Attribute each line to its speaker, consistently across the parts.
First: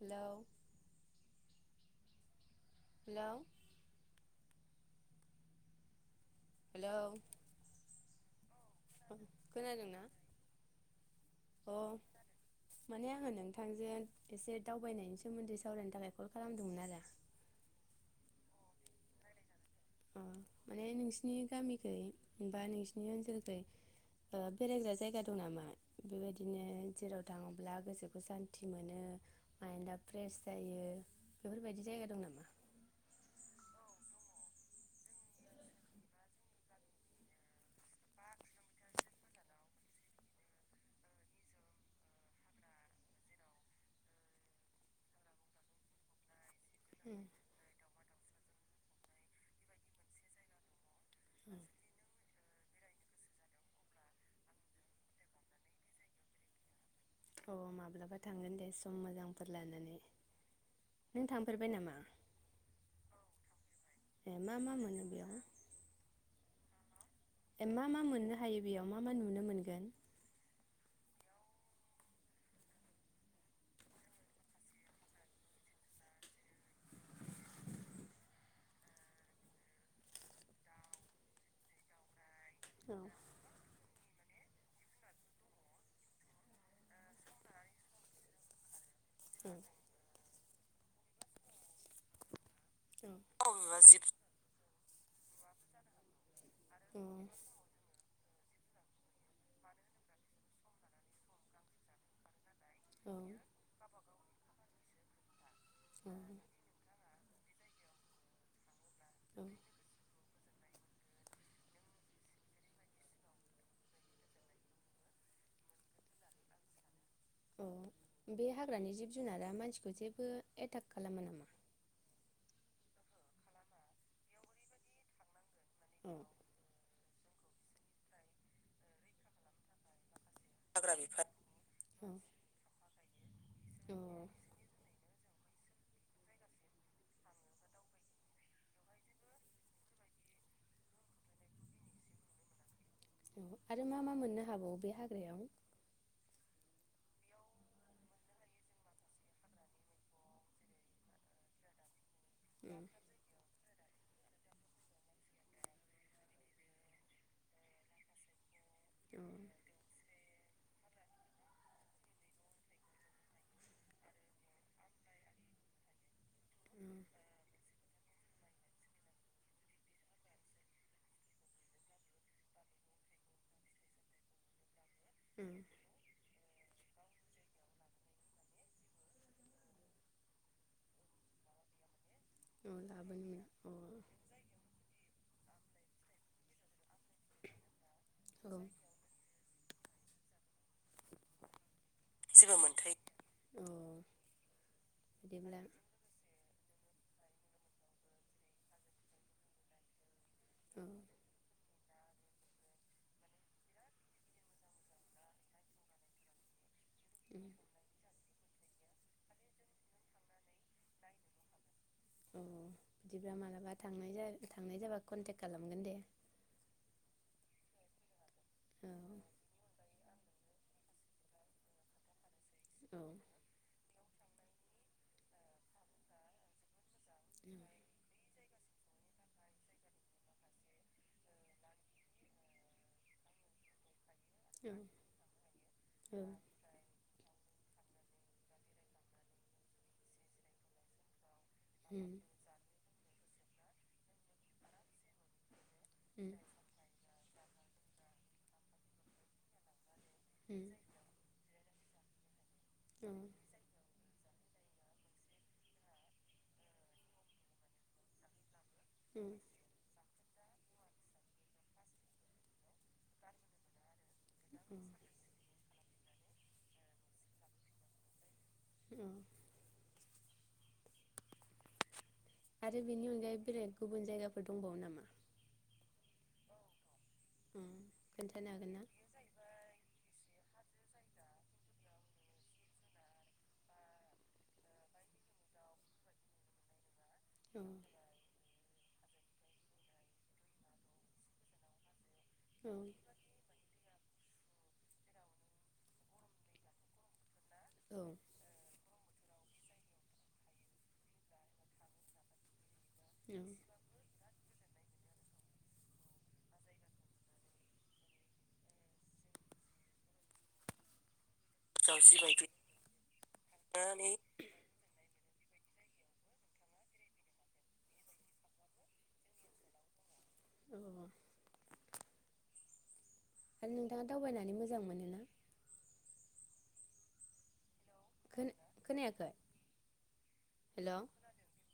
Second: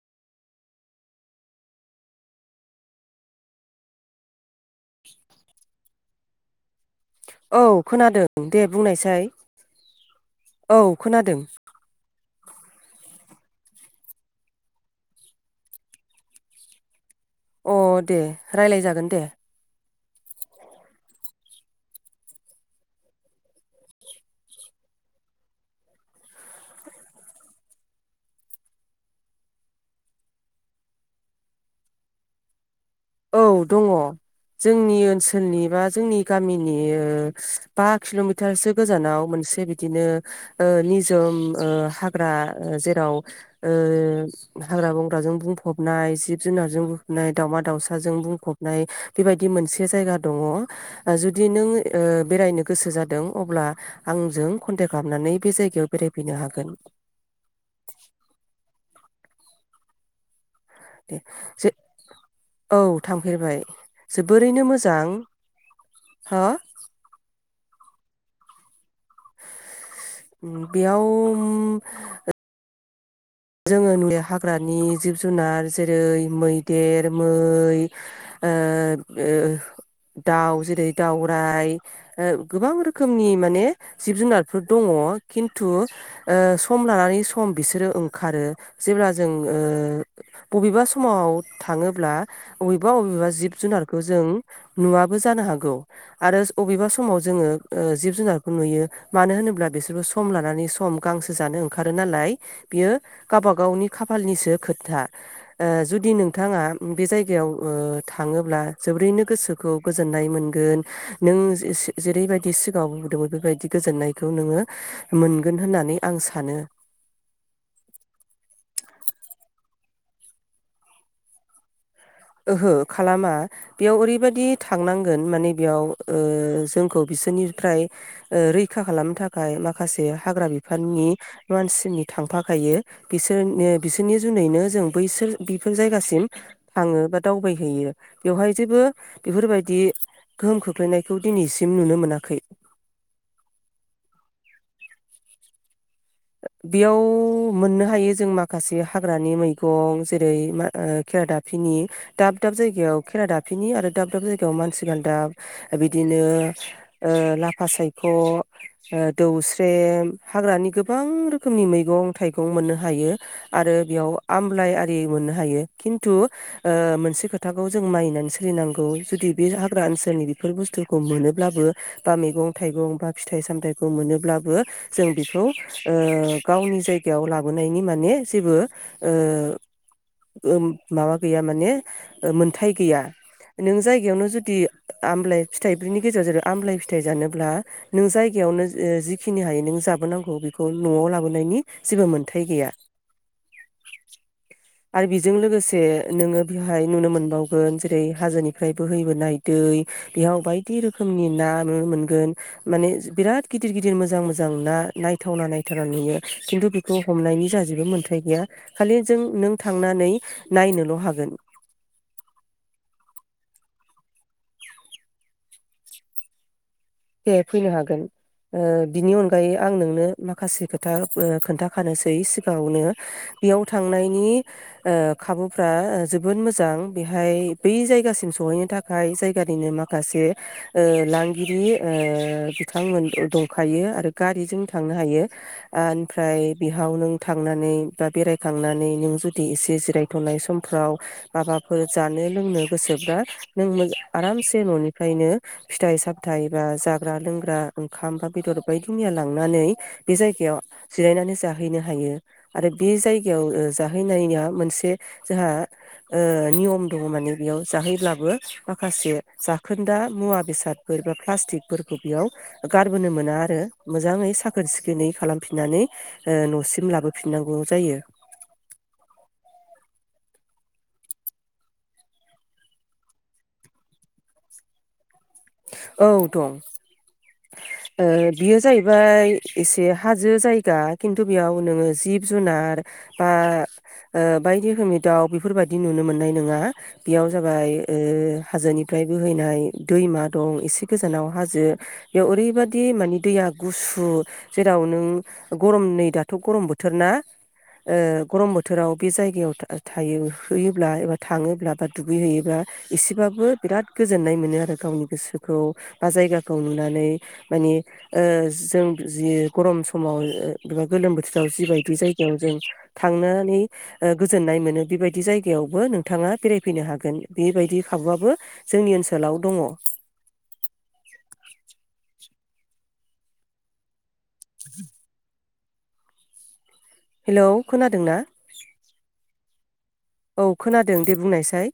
Speaker 1: हेल'। Hello. Hello
Speaker 2: [unintelligible] औ खोनादों दे बुंनायसाय
Speaker 1: खोनादोंना
Speaker 2: औ खोनादों।
Speaker 1: अ माने आङो नोंथांजों एसे दावबायनायनि सोमोन्दै सावरायनो थाखाय कल खालामदोंमोन आरो।
Speaker 2: अ दे रायलाय जागोन दे।
Speaker 1: अ माने नोंसिनि गामिखै बा नोंसिनि ओनसोलखै ओ माबा बेरायग्रा जायगा दं नामा बेबायदिनो जेराव थाङोब्ला गोसोखौ सान्थि मोनो मायण्डआ फ्रेस जायो बेफोरबायदि जायगा दं नामा?
Speaker 2: औ दङ जोंनि ओनसोलनि बा जोंनि गामिनि ओ बा किल'मिटारसो गोजानाव मोनसे बिदिनो ओ निजोम ओ हाग्रा जेराव ओ हाग्रा बंग्राजों बुंफबनाय जिब [unintelligible] जुनारजों बुंफबनाय दावमा दावसा। जों बुंफबनाय बेबायदि मोनसे जायगा दङ। जुदि नों ओ बेरायनो गोसो जादों अब्ला आंजों कन्टेक खालामनानै बे जायगायाव बेरायफैनो हागोन।
Speaker 1: अ माब्लाबा थांगोन दे सम मोजांफोर लानानै।
Speaker 2: दे
Speaker 1: नों थांफेरबाय
Speaker 2: जे
Speaker 1: नामा
Speaker 2: औ थांफेरबाय
Speaker 1: ए मा
Speaker 2: जोबोरैनो
Speaker 1: मा मोनो
Speaker 2: मोजां
Speaker 1: बेयाव
Speaker 2: हा
Speaker 1: मा-मा मोननो हायो बेयाव? मा-मा नुनो मोनगोन?
Speaker 2: बेयाव ओम जोङो नुयो हाग्रानि जिब जुनार जेरै मैदेर मै ओ ओ दाउ जेरै दाउराइ ओ गोबां
Speaker 1: औ
Speaker 2: रोखोमनि माने जिब जुनार फोर दङ खिन्थु ओ सम लानानै सम बिसोरो ओं- खारो। जेब्ला जों
Speaker 1: औ
Speaker 2: ओ बबेबा समाव थाङोब्ला अबेबा-अबेबा जिब जुनारखौ जों नुवाबो जानो हागौ आरो अबेबा
Speaker 1: औ
Speaker 2: समाव जोङो ओ जिब जुनार नुयो मानो होनोब्ला बिसोरबो सम लानानै सम गांसो जानो ओंखारो नालाय बियो
Speaker 1: औ
Speaker 2: गावबागावनि खाफालनिसो खोथा ओ जुदि नोंथाङा बे जायगायाव ओ थाङोब्ला जोबोरैनो
Speaker 1: औ
Speaker 2: गोसोखौ गोजोननाय मोनगोन नों जेरैबायदि सिगाङाव बुंदोंमोन बेबायदि गोजोननायखौ नोङो मोनगोन होननानै आं सानो
Speaker 1: अ बे हाग्रानि जिब जुनारा मानसिखौ जेबो एटाक खालामा नामा?
Speaker 2: ओहो खालामा बेयाव ओरैबायदि थांनांगोन माने बेयाव
Speaker 1: औ
Speaker 2: ओ जोंखौ बिसोरनिफ्राय ओ रैखा खालामनो थाखाय माखासे हाग्रा बिफाननि मानसिनि
Speaker 1: औ
Speaker 2: थांफाखायो किस बिसोरनि
Speaker 1: औ
Speaker 2: बिसोरनि जुनैनो जों बैसोर बेफोर जायगासिम थाङो बा दावबायहैयो बेवहाय जेबो बेफोरबायदि गोहोम खोख्लैनायखौ दिनैसिम नुनो मोनाखै
Speaker 1: [inaudible]
Speaker 2: बेयाव
Speaker 1: [inaudible]
Speaker 2: मोननो हायो जों माखासे हाग्रानि मैगं जेरै मा केेरादाफिनि दाब दाब
Speaker 1: उम
Speaker 2: जायगायाव खेरा दाफिनि आरो दाब दाब जायगायाव माथि गालदाब बिदिनो ओ लाफा सायख
Speaker 1: उम
Speaker 2: दौस्रेम हाग्रानि गोबां रोखोमनि मैगं थाइगं मोननो हायो आरो बेयाव आमलाइ आरि मोननो हायो खिन्थु ओ मोनसे खोथाखौ जों मानिनानै सोलिनांगौ जुदि बे हाग्रा ओनसोलनि बेफोर बुस्थुखौ मोनोब्लाबो बा मैगं थाइगं बा फिथाइ सामथाइ खौ मोनोब्लाबो जों बेखौ
Speaker 1: उम
Speaker 2: ओ गावनि जाय कायाव लाबोनायनि माने जेबो ओ ओ माबा गैया माने ओ
Speaker 1: औ
Speaker 2: मोनथाय गैया
Speaker 1: लाबोनो
Speaker 2: नों
Speaker 1: मोना
Speaker 2: जायगायावनो जुदि आमले फिथाइ ब्रिनि गेजेर जेर आमलाइ फि थाइ जानोब्ला नों
Speaker 1: अ औ
Speaker 2: जायगायावनो जिखिनि हायो नों जाबोनांगौ बेखौ न'आव लाबोनायनि जेबो मोनथाय गैया
Speaker 1: अ
Speaker 2: आरो बेजों
Speaker 1: बिदिब्ला
Speaker 2: लोगोसे नोङो बेहाय नुनो मोनबावगोन जेरै हाजोनिफ्राय बोहैबोनाय दै बेयाव बायदि
Speaker 1: औ
Speaker 2: रोखोमनि ना नो मोनगोन माने बिराद गिदिर गिदिर मोजां मोजां ना नायथावना नायथावना नुयो खिन्थु
Speaker 1: उम
Speaker 2: हमनायनि जा जेबो मोन्थाय गैया खालि जों नों थांनानै नायनोल' हागोन।
Speaker 1: औ बिदिब्ला मालाबा थांनाय जा थांनाय जाबा कन्टेक्ट खालामगोन दे।
Speaker 2: दे फैनो हागोन। ओ
Speaker 1: औ
Speaker 2: बिनि अनगायै आं नोंनो माखासे खोथा ओ खोन्थाखानोसै सि गांङावनो
Speaker 1: औ
Speaker 2: बेयाव थांनाय नि ओ खाबुफ्रा जोबोद मोजां। बेहाय
Speaker 1: उम
Speaker 2: बै जायगासिम सहैनो थाखाय जायगानिनो माखासे ओ लांगिरि ओ बिथांमोन दंखायो आरो गारिजों थांनो हायो ओमफ्राय बिहाव नों थांनानै बा बेरायखांनानै नों जुदि एसे जिरायथ'नाय समफ्राव माबाफोर जानो लोंनो गोसोब्रा नों मोज आरामसे न'निफ्रायनो फिथाइ सामथाइ जाग्रा लोंग्रा ओंखाम बा बेदर बायदि मैया लांनानै बे जायगायाव
Speaker 1: उम
Speaker 2: जिरायनानै जा हैनो हायो। आरो बे
Speaker 1: उम
Speaker 2: जायगायाव ओ जाहैनाया मोन से जोंहा ओ नियम दङ माने बेयाव जाहैब्लाबो माखासे जाखोन्दा मुवा बेसाद [unintelligible] प्लास्टिकफोरखौ बेयाव गारबोनो मोना आरो मोजाङै साखोन सिखोनै खालामफिननानै ओ न'सिम लाबोफिननांगौ जायो।
Speaker 1: उम। आरो बेनि अनगायै बेलेग गुबुन जायगाफोर दंबावो नामा?
Speaker 2: औ दं।
Speaker 1: अ
Speaker 2: ओ
Speaker 1: खोन्थानो
Speaker 2: बियो
Speaker 1: हागोन ना
Speaker 2: जाहैबाय एसे हाजो जाय गा खिन्थु बेयाव नोङो जिब जुनार बा ओ बायदि रोखोमनि दाउ बेफोरबायदि नुनो मोननाय नङा। बेयाव
Speaker 1: औ
Speaker 2: जाबाय ओ हाजोनि फाय बोहैनाय दैमा दं एसे गोजानाव हाजो बेयाव
Speaker 1: औ
Speaker 2: ओरैबादि माने दैया गुसु सु जेराव नों गरम नै दाथ' गरम बोथोर ना? ओ
Speaker 1: औ
Speaker 2: गरम बोथोराव बे जायगायाव थायो होयोब्ला एबा थांङोब्ला बा दुगैहैयोबा एसेबाबो बिराद गोजोननाय मोनो आरो गावनि गोसोखौ बा जायगाखौ नुनानै माने जों जि गरम समाव एबा गोलोम बोथो राव जिबायदि
Speaker 1: जावजि
Speaker 2: जायगायाव
Speaker 1: बायदि
Speaker 2: जों थांनानै
Speaker 1: नानै
Speaker 2: गोजोननाय मोनो बेबायदि जायगायाव जायगायावबो नोंथाङा बेरायफैनो हागोन बेबायदि खाबुआबो जोंनि ओनसोलाव दनङ।
Speaker 1: [inaudible] [unintelligible] मोजां मोनोना
Speaker 2: [inaudible] हेलौ खोनादोंना
Speaker 1: खोना खोनायाखै?
Speaker 2: औ
Speaker 1: हेलौ
Speaker 2: खोनादों दे बुंनायसाय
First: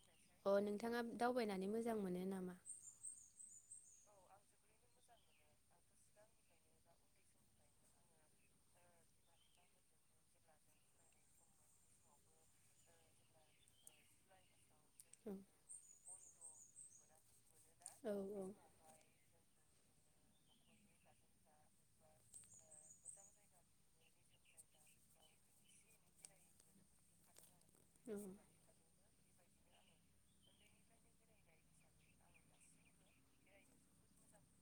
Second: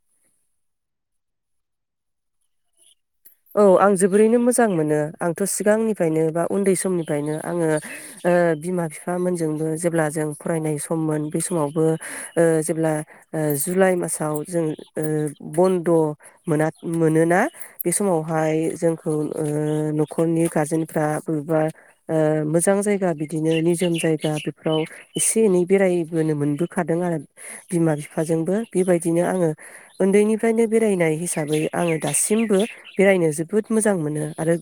Speaker 1: अ नोंथाङा दावबायनानै मोजां मोनो नामा?
Speaker 2: औ आं जोबोरैनो मोजां मोनो आंथ‌ सिगांनिफ्रायनो बा उन्दै समनिफ्रायनो आंङो बिमा बिफामोनजोंबो जेब्ला जों फरायनाय सममोन बे समावबो जेब्ला जुलाइ मासाव जों ओ
Speaker 1: औ
Speaker 2: बन्द' मोना मोनोना बे
Speaker 1: औ
Speaker 2: समावहाय जोंखौ ओ न'खरनि गारजेनफ्रा बबेबा ओ मोजां जायगा बिदिनो निजोम जायगा बेफोराव एसे एनै बेरायबोनो मोनबोखादों आरो बिमा
Speaker 1: औ
Speaker 2: बिफाजोंबो बेबाय बिदिनो आंङो उन्दैनिफ्रायनो बेरायनाय हिसाबै आंङो दासिमबो बेरायनो जोबोद मोजां मोनो आरो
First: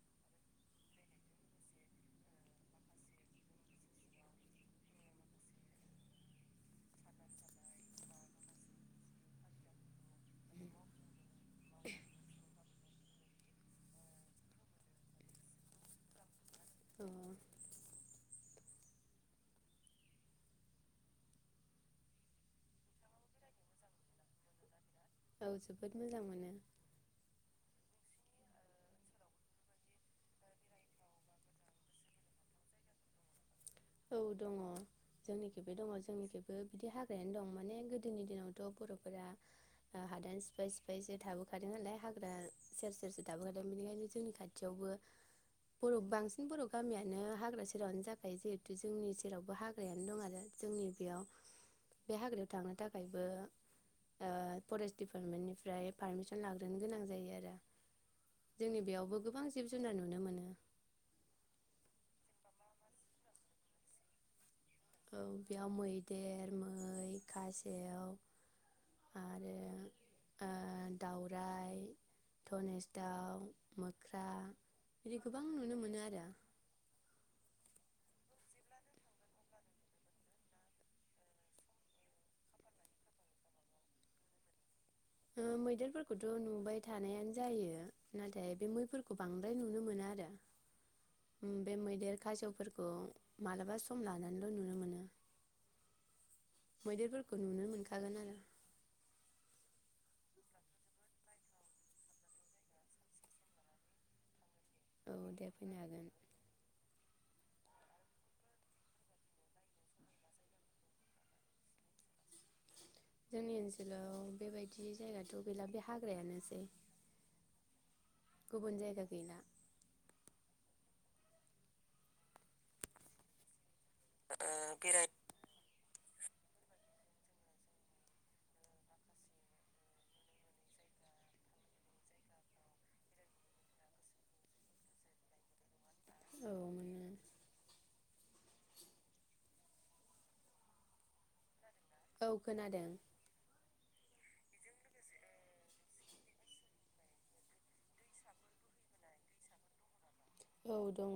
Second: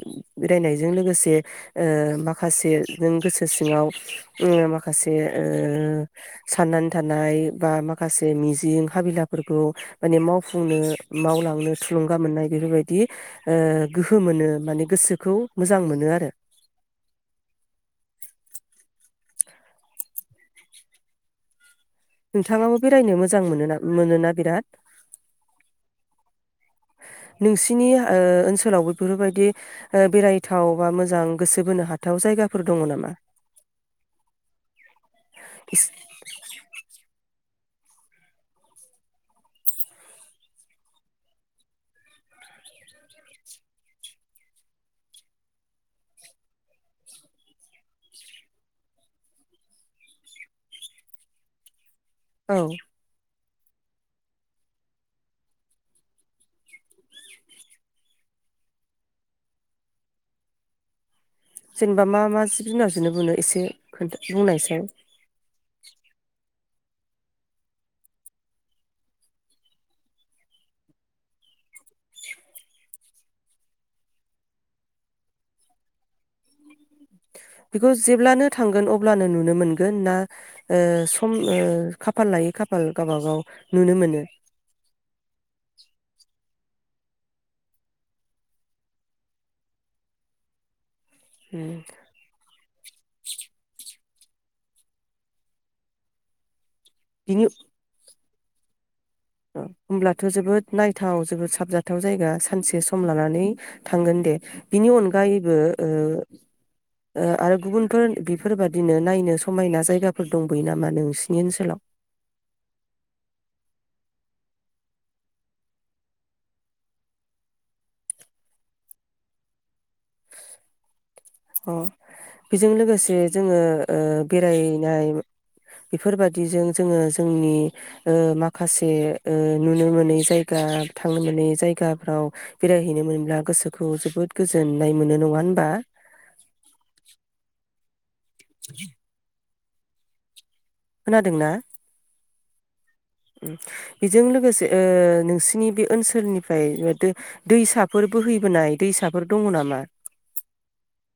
Speaker 2: बेरायनायजों लोगोसे ओ माखासे नों गोसो सिङाव माखासे ओ साननानै थानाय बा माखासे मिजिं हाबिलाफोरखौ माने मावफुंनो मावलां नो थुलुंगा मोननाय बेफोरबायदि ओ गोहो मोनो माने गोसोखौ मोजां मोनो आरो।
Speaker 1: अ
Speaker 2: नोंथांङाबो बेरायनो मोजां मोना मोनोना बिराद?
Speaker 1: औ जोबोद मोजां मोनो।
Speaker 2: नोंसिनि ओ ओनसोलावबो बेफोरबायदि ओ बेरायथाव बा मोजां गोसो बोनो हाथाव जायगाफोर दंङ नामा?
Speaker 1: औ दंङ जोंनिखेबो दंङ जोंनिखेबो बिदि हाग्रायानो दं माने गोदोनि दिनावथ बरफोरा हादान सिफाय सिफायसो थाबोखादों नालाय हाग्रा सेर सेरसो थाबोखादों बेनिखायनो जोंनि खाथियावबो बर' बांसिन बर' गामियानो हाग्रा सेरावनो जाखायोे [unintelligible] जोंनि जेरावबो हाग्रायानो दं आरो जोंनि बेयाव बे हाग्रायाव
Speaker 2: औ
Speaker 1: थांनो थाखायबो ओ फरेस्ट डिपार्टमेन्टनिफ्राय पारमिसन लाग्रोनो गोनां जायो आरो जोंनि बेयावबो गोबां जिब जुनार नुनो मोनो।
Speaker 2: जेनेबा मा मा जिब जुनार जुनो बुनो एसे खोन्था बुंनासाय। औ
Speaker 1: बेयाव मैदेर मै खासेव आरो ओ दाउरायाइ धनेस दाउ मोख्रा बिदि गोबां नुनो मोनो आरो।
Speaker 2: बेखौ जेब्लानो थांगोन अब्लानो नुनो मोनगोन ना ओ सम ओ खाफाल लायै खाफाल गावबागाव नुनो मोनो?
Speaker 1: ओ मैदेरफोर खथ' नु बाय थानायानो जायो नाथाय बे मैफोरखौ बांद्राय नुनो मोना आरो। उम बे मैदेर खासेवफोरखौ मालाबा सम लानानैल' नुनो मोनो। मैदेरफोरखौ
Speaker 2: बिनि
Speaker 1: नुनो मोनखागोन आरो।
Speaker 2: होमब्लाथ' जोबोद नायथाव जोबोद साबजाथाव जायगा सानसे सम लानानै थांगोन दे। बिनि
Speaker 1: औ दे
Speaker 2: अनगायैबो
Speaker 1: फैनो
Speaker 2: ओ
Speaker 1: हागोन
Speaker 2: ओ आरो गुबुनफोर बेफोरबादिनो नायनो समायना जायगाफोर दंबोयो नामा नोंसिनि ओनसोलाव?
Speaker 1: जोंनि ओनसोलाव बेबायदि जायगाथ' गैला बे हाग्रायानोसै गुबुन जायगा गैला।
Speaker 2: अ। बेजों लोगोसे जोङो ओ बेरायनाय बेफोरबादिजों जोङो जोंनि ओ माखासे ओ नुनो मोनै जायगा थांनो मोनै जायगाफ्राव बेरायहैनो मोन्ला गोसोखौ जोबोद गोजोननाय मोनो नङा होनबा?
Speaker 1: औ मोनो।
Speaker 2: [inaudible] खोनादों ना?
Speaker 1: औ खोनादों
Speaker 2: बेजों लोगोस ओ नोंसिनि बे ओनसोलनिफ्राय दैसाफोर बोहैबोनाय दैसाफोर दङ नामा?
Speaker 1: औ दङ।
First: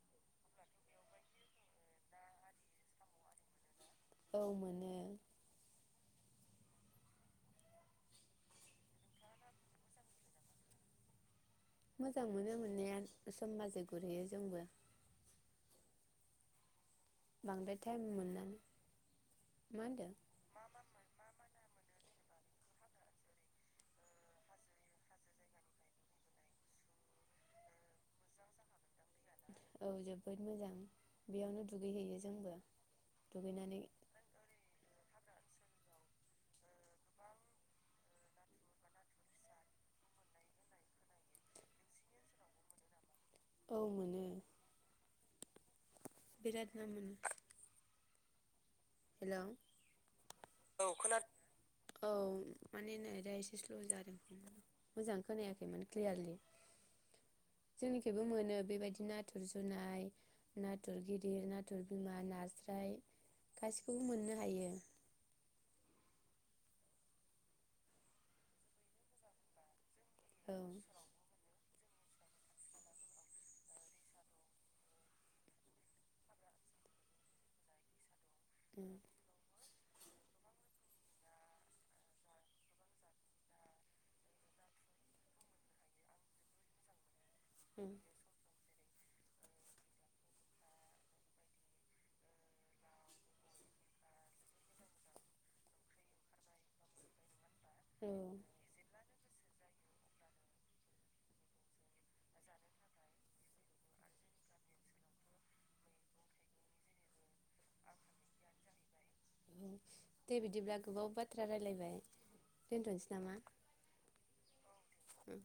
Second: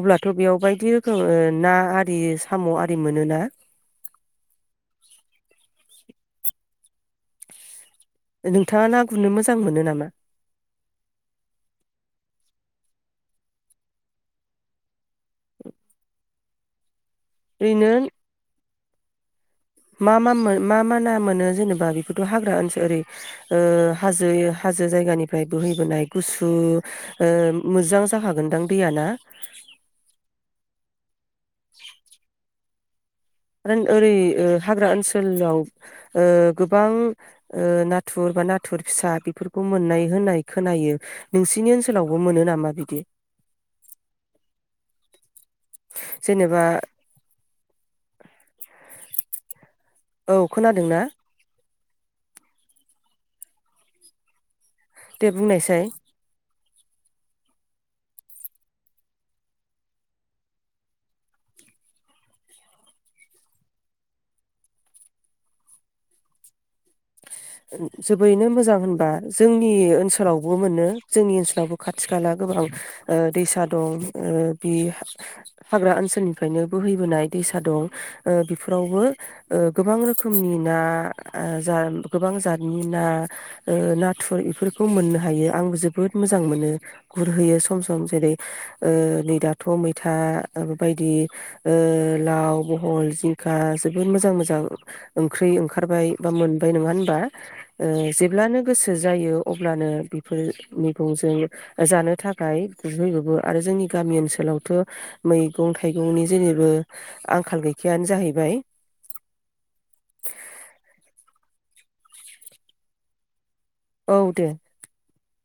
Speaker 2: अब्लाथ' बेयाव बायदि रोखोम ओ ना आरि हाम' आरि मोनोना?
Speaker 1: औ मोनो।
Speaker 2: नोंथाङा ना गुरनो मोजां मोनो नामा?
Speaker 1: मोजां मोनो मोन्नाया सम बाजै गुरहैयो जोंबो। बांद्राय
Speaker 2: ओरैनो
Speaker 1: टाइम मोनदों।
Speaker 2: मा मा मो मा मा ना मोनो जेनेबा बे थ' हाग्रा ओनसो ओरै ओ हाजो हाजो जायगानिफ्राय बोहैबोनाय गुसु ओ मोजां जाखागोनदां दैयाना?
Speaker 1: औ जोबोद मोजां बेयावनो दुगैहैयो जोंबो
Speaker 2: आरो
Speaker 1: दुगैनानै
Speaker 2: ओरै हाग्रा ओनसोलाव ओ गोबां नाथुर बा नाथुर फिसा बेफोरखौ मोननाय होननाय खोनायो नोंसिनि ओनसोलावबो मोनो नामा बिदि?
Speaker 1: औ मोनो
Speaker 2: जेनेबा
Speaker 1: बिराद मोनो। हेलौ।
Speaker 2: औ खोनादों ना?
Speaker 1: औ माने नेटा एसे स्ल' जादों मोजां
Speaker 2: दे बुंनायसाय
Speaker 1: खोनायाखैमोन क्लियारलि। जोंनिथिंबो मोनो बेबायदि नाथुर जुनाय नाथुर गिदिर नाथुर बिमा नास्राय गासिखौबो मोननो हायो।
Speaker 2: जोबोरैनो मोजां होनबा जोंनि ओनसोल। सोलावबो
Speaker 1: औ
Speaker 2: मोनो जोंनि ओनसोलावबो खाथि खाला गोबां ओ दैसा दं बे हाग्रा ओनसोलनिफ्रायनो बोहैबोनाय दैसा दं ओ बेफोरावबो
Speaker 1: औ
Speaker 2: ओ गोबां रोखोमनि ना ओ जा गोबां जातनि ओ ना नाथुर इफोरखौ मोननो हायो आं जोबोद मोजां मोनो। गुरहोयो सम सम जेरै ओ नै दाथ' मैथा बदि ओ लाव, बहल, जिंखा जोबोद मोजां मोजां ओंख्रि ओंखारबाय बा मोनबाय नङा बा ओ
Speaker 1: औ
Speaker 2: जेब्लानो गोसो जायो। अब्लानो बेफोर मैगंजों जानो थाखाय गुरहैजोबो आरो जोंनि गामि ओनसोलावथ' मैगं थाइगंनि जेनिबो आंखाल गैखायानो जाहैबाय।
Speaker 1: दे बिदिब्ला गोबाव बाथ्रा रायलायबाय दोनथ'नोसै नामा?
Speaker 2: औ दे।
Speaker 1: उम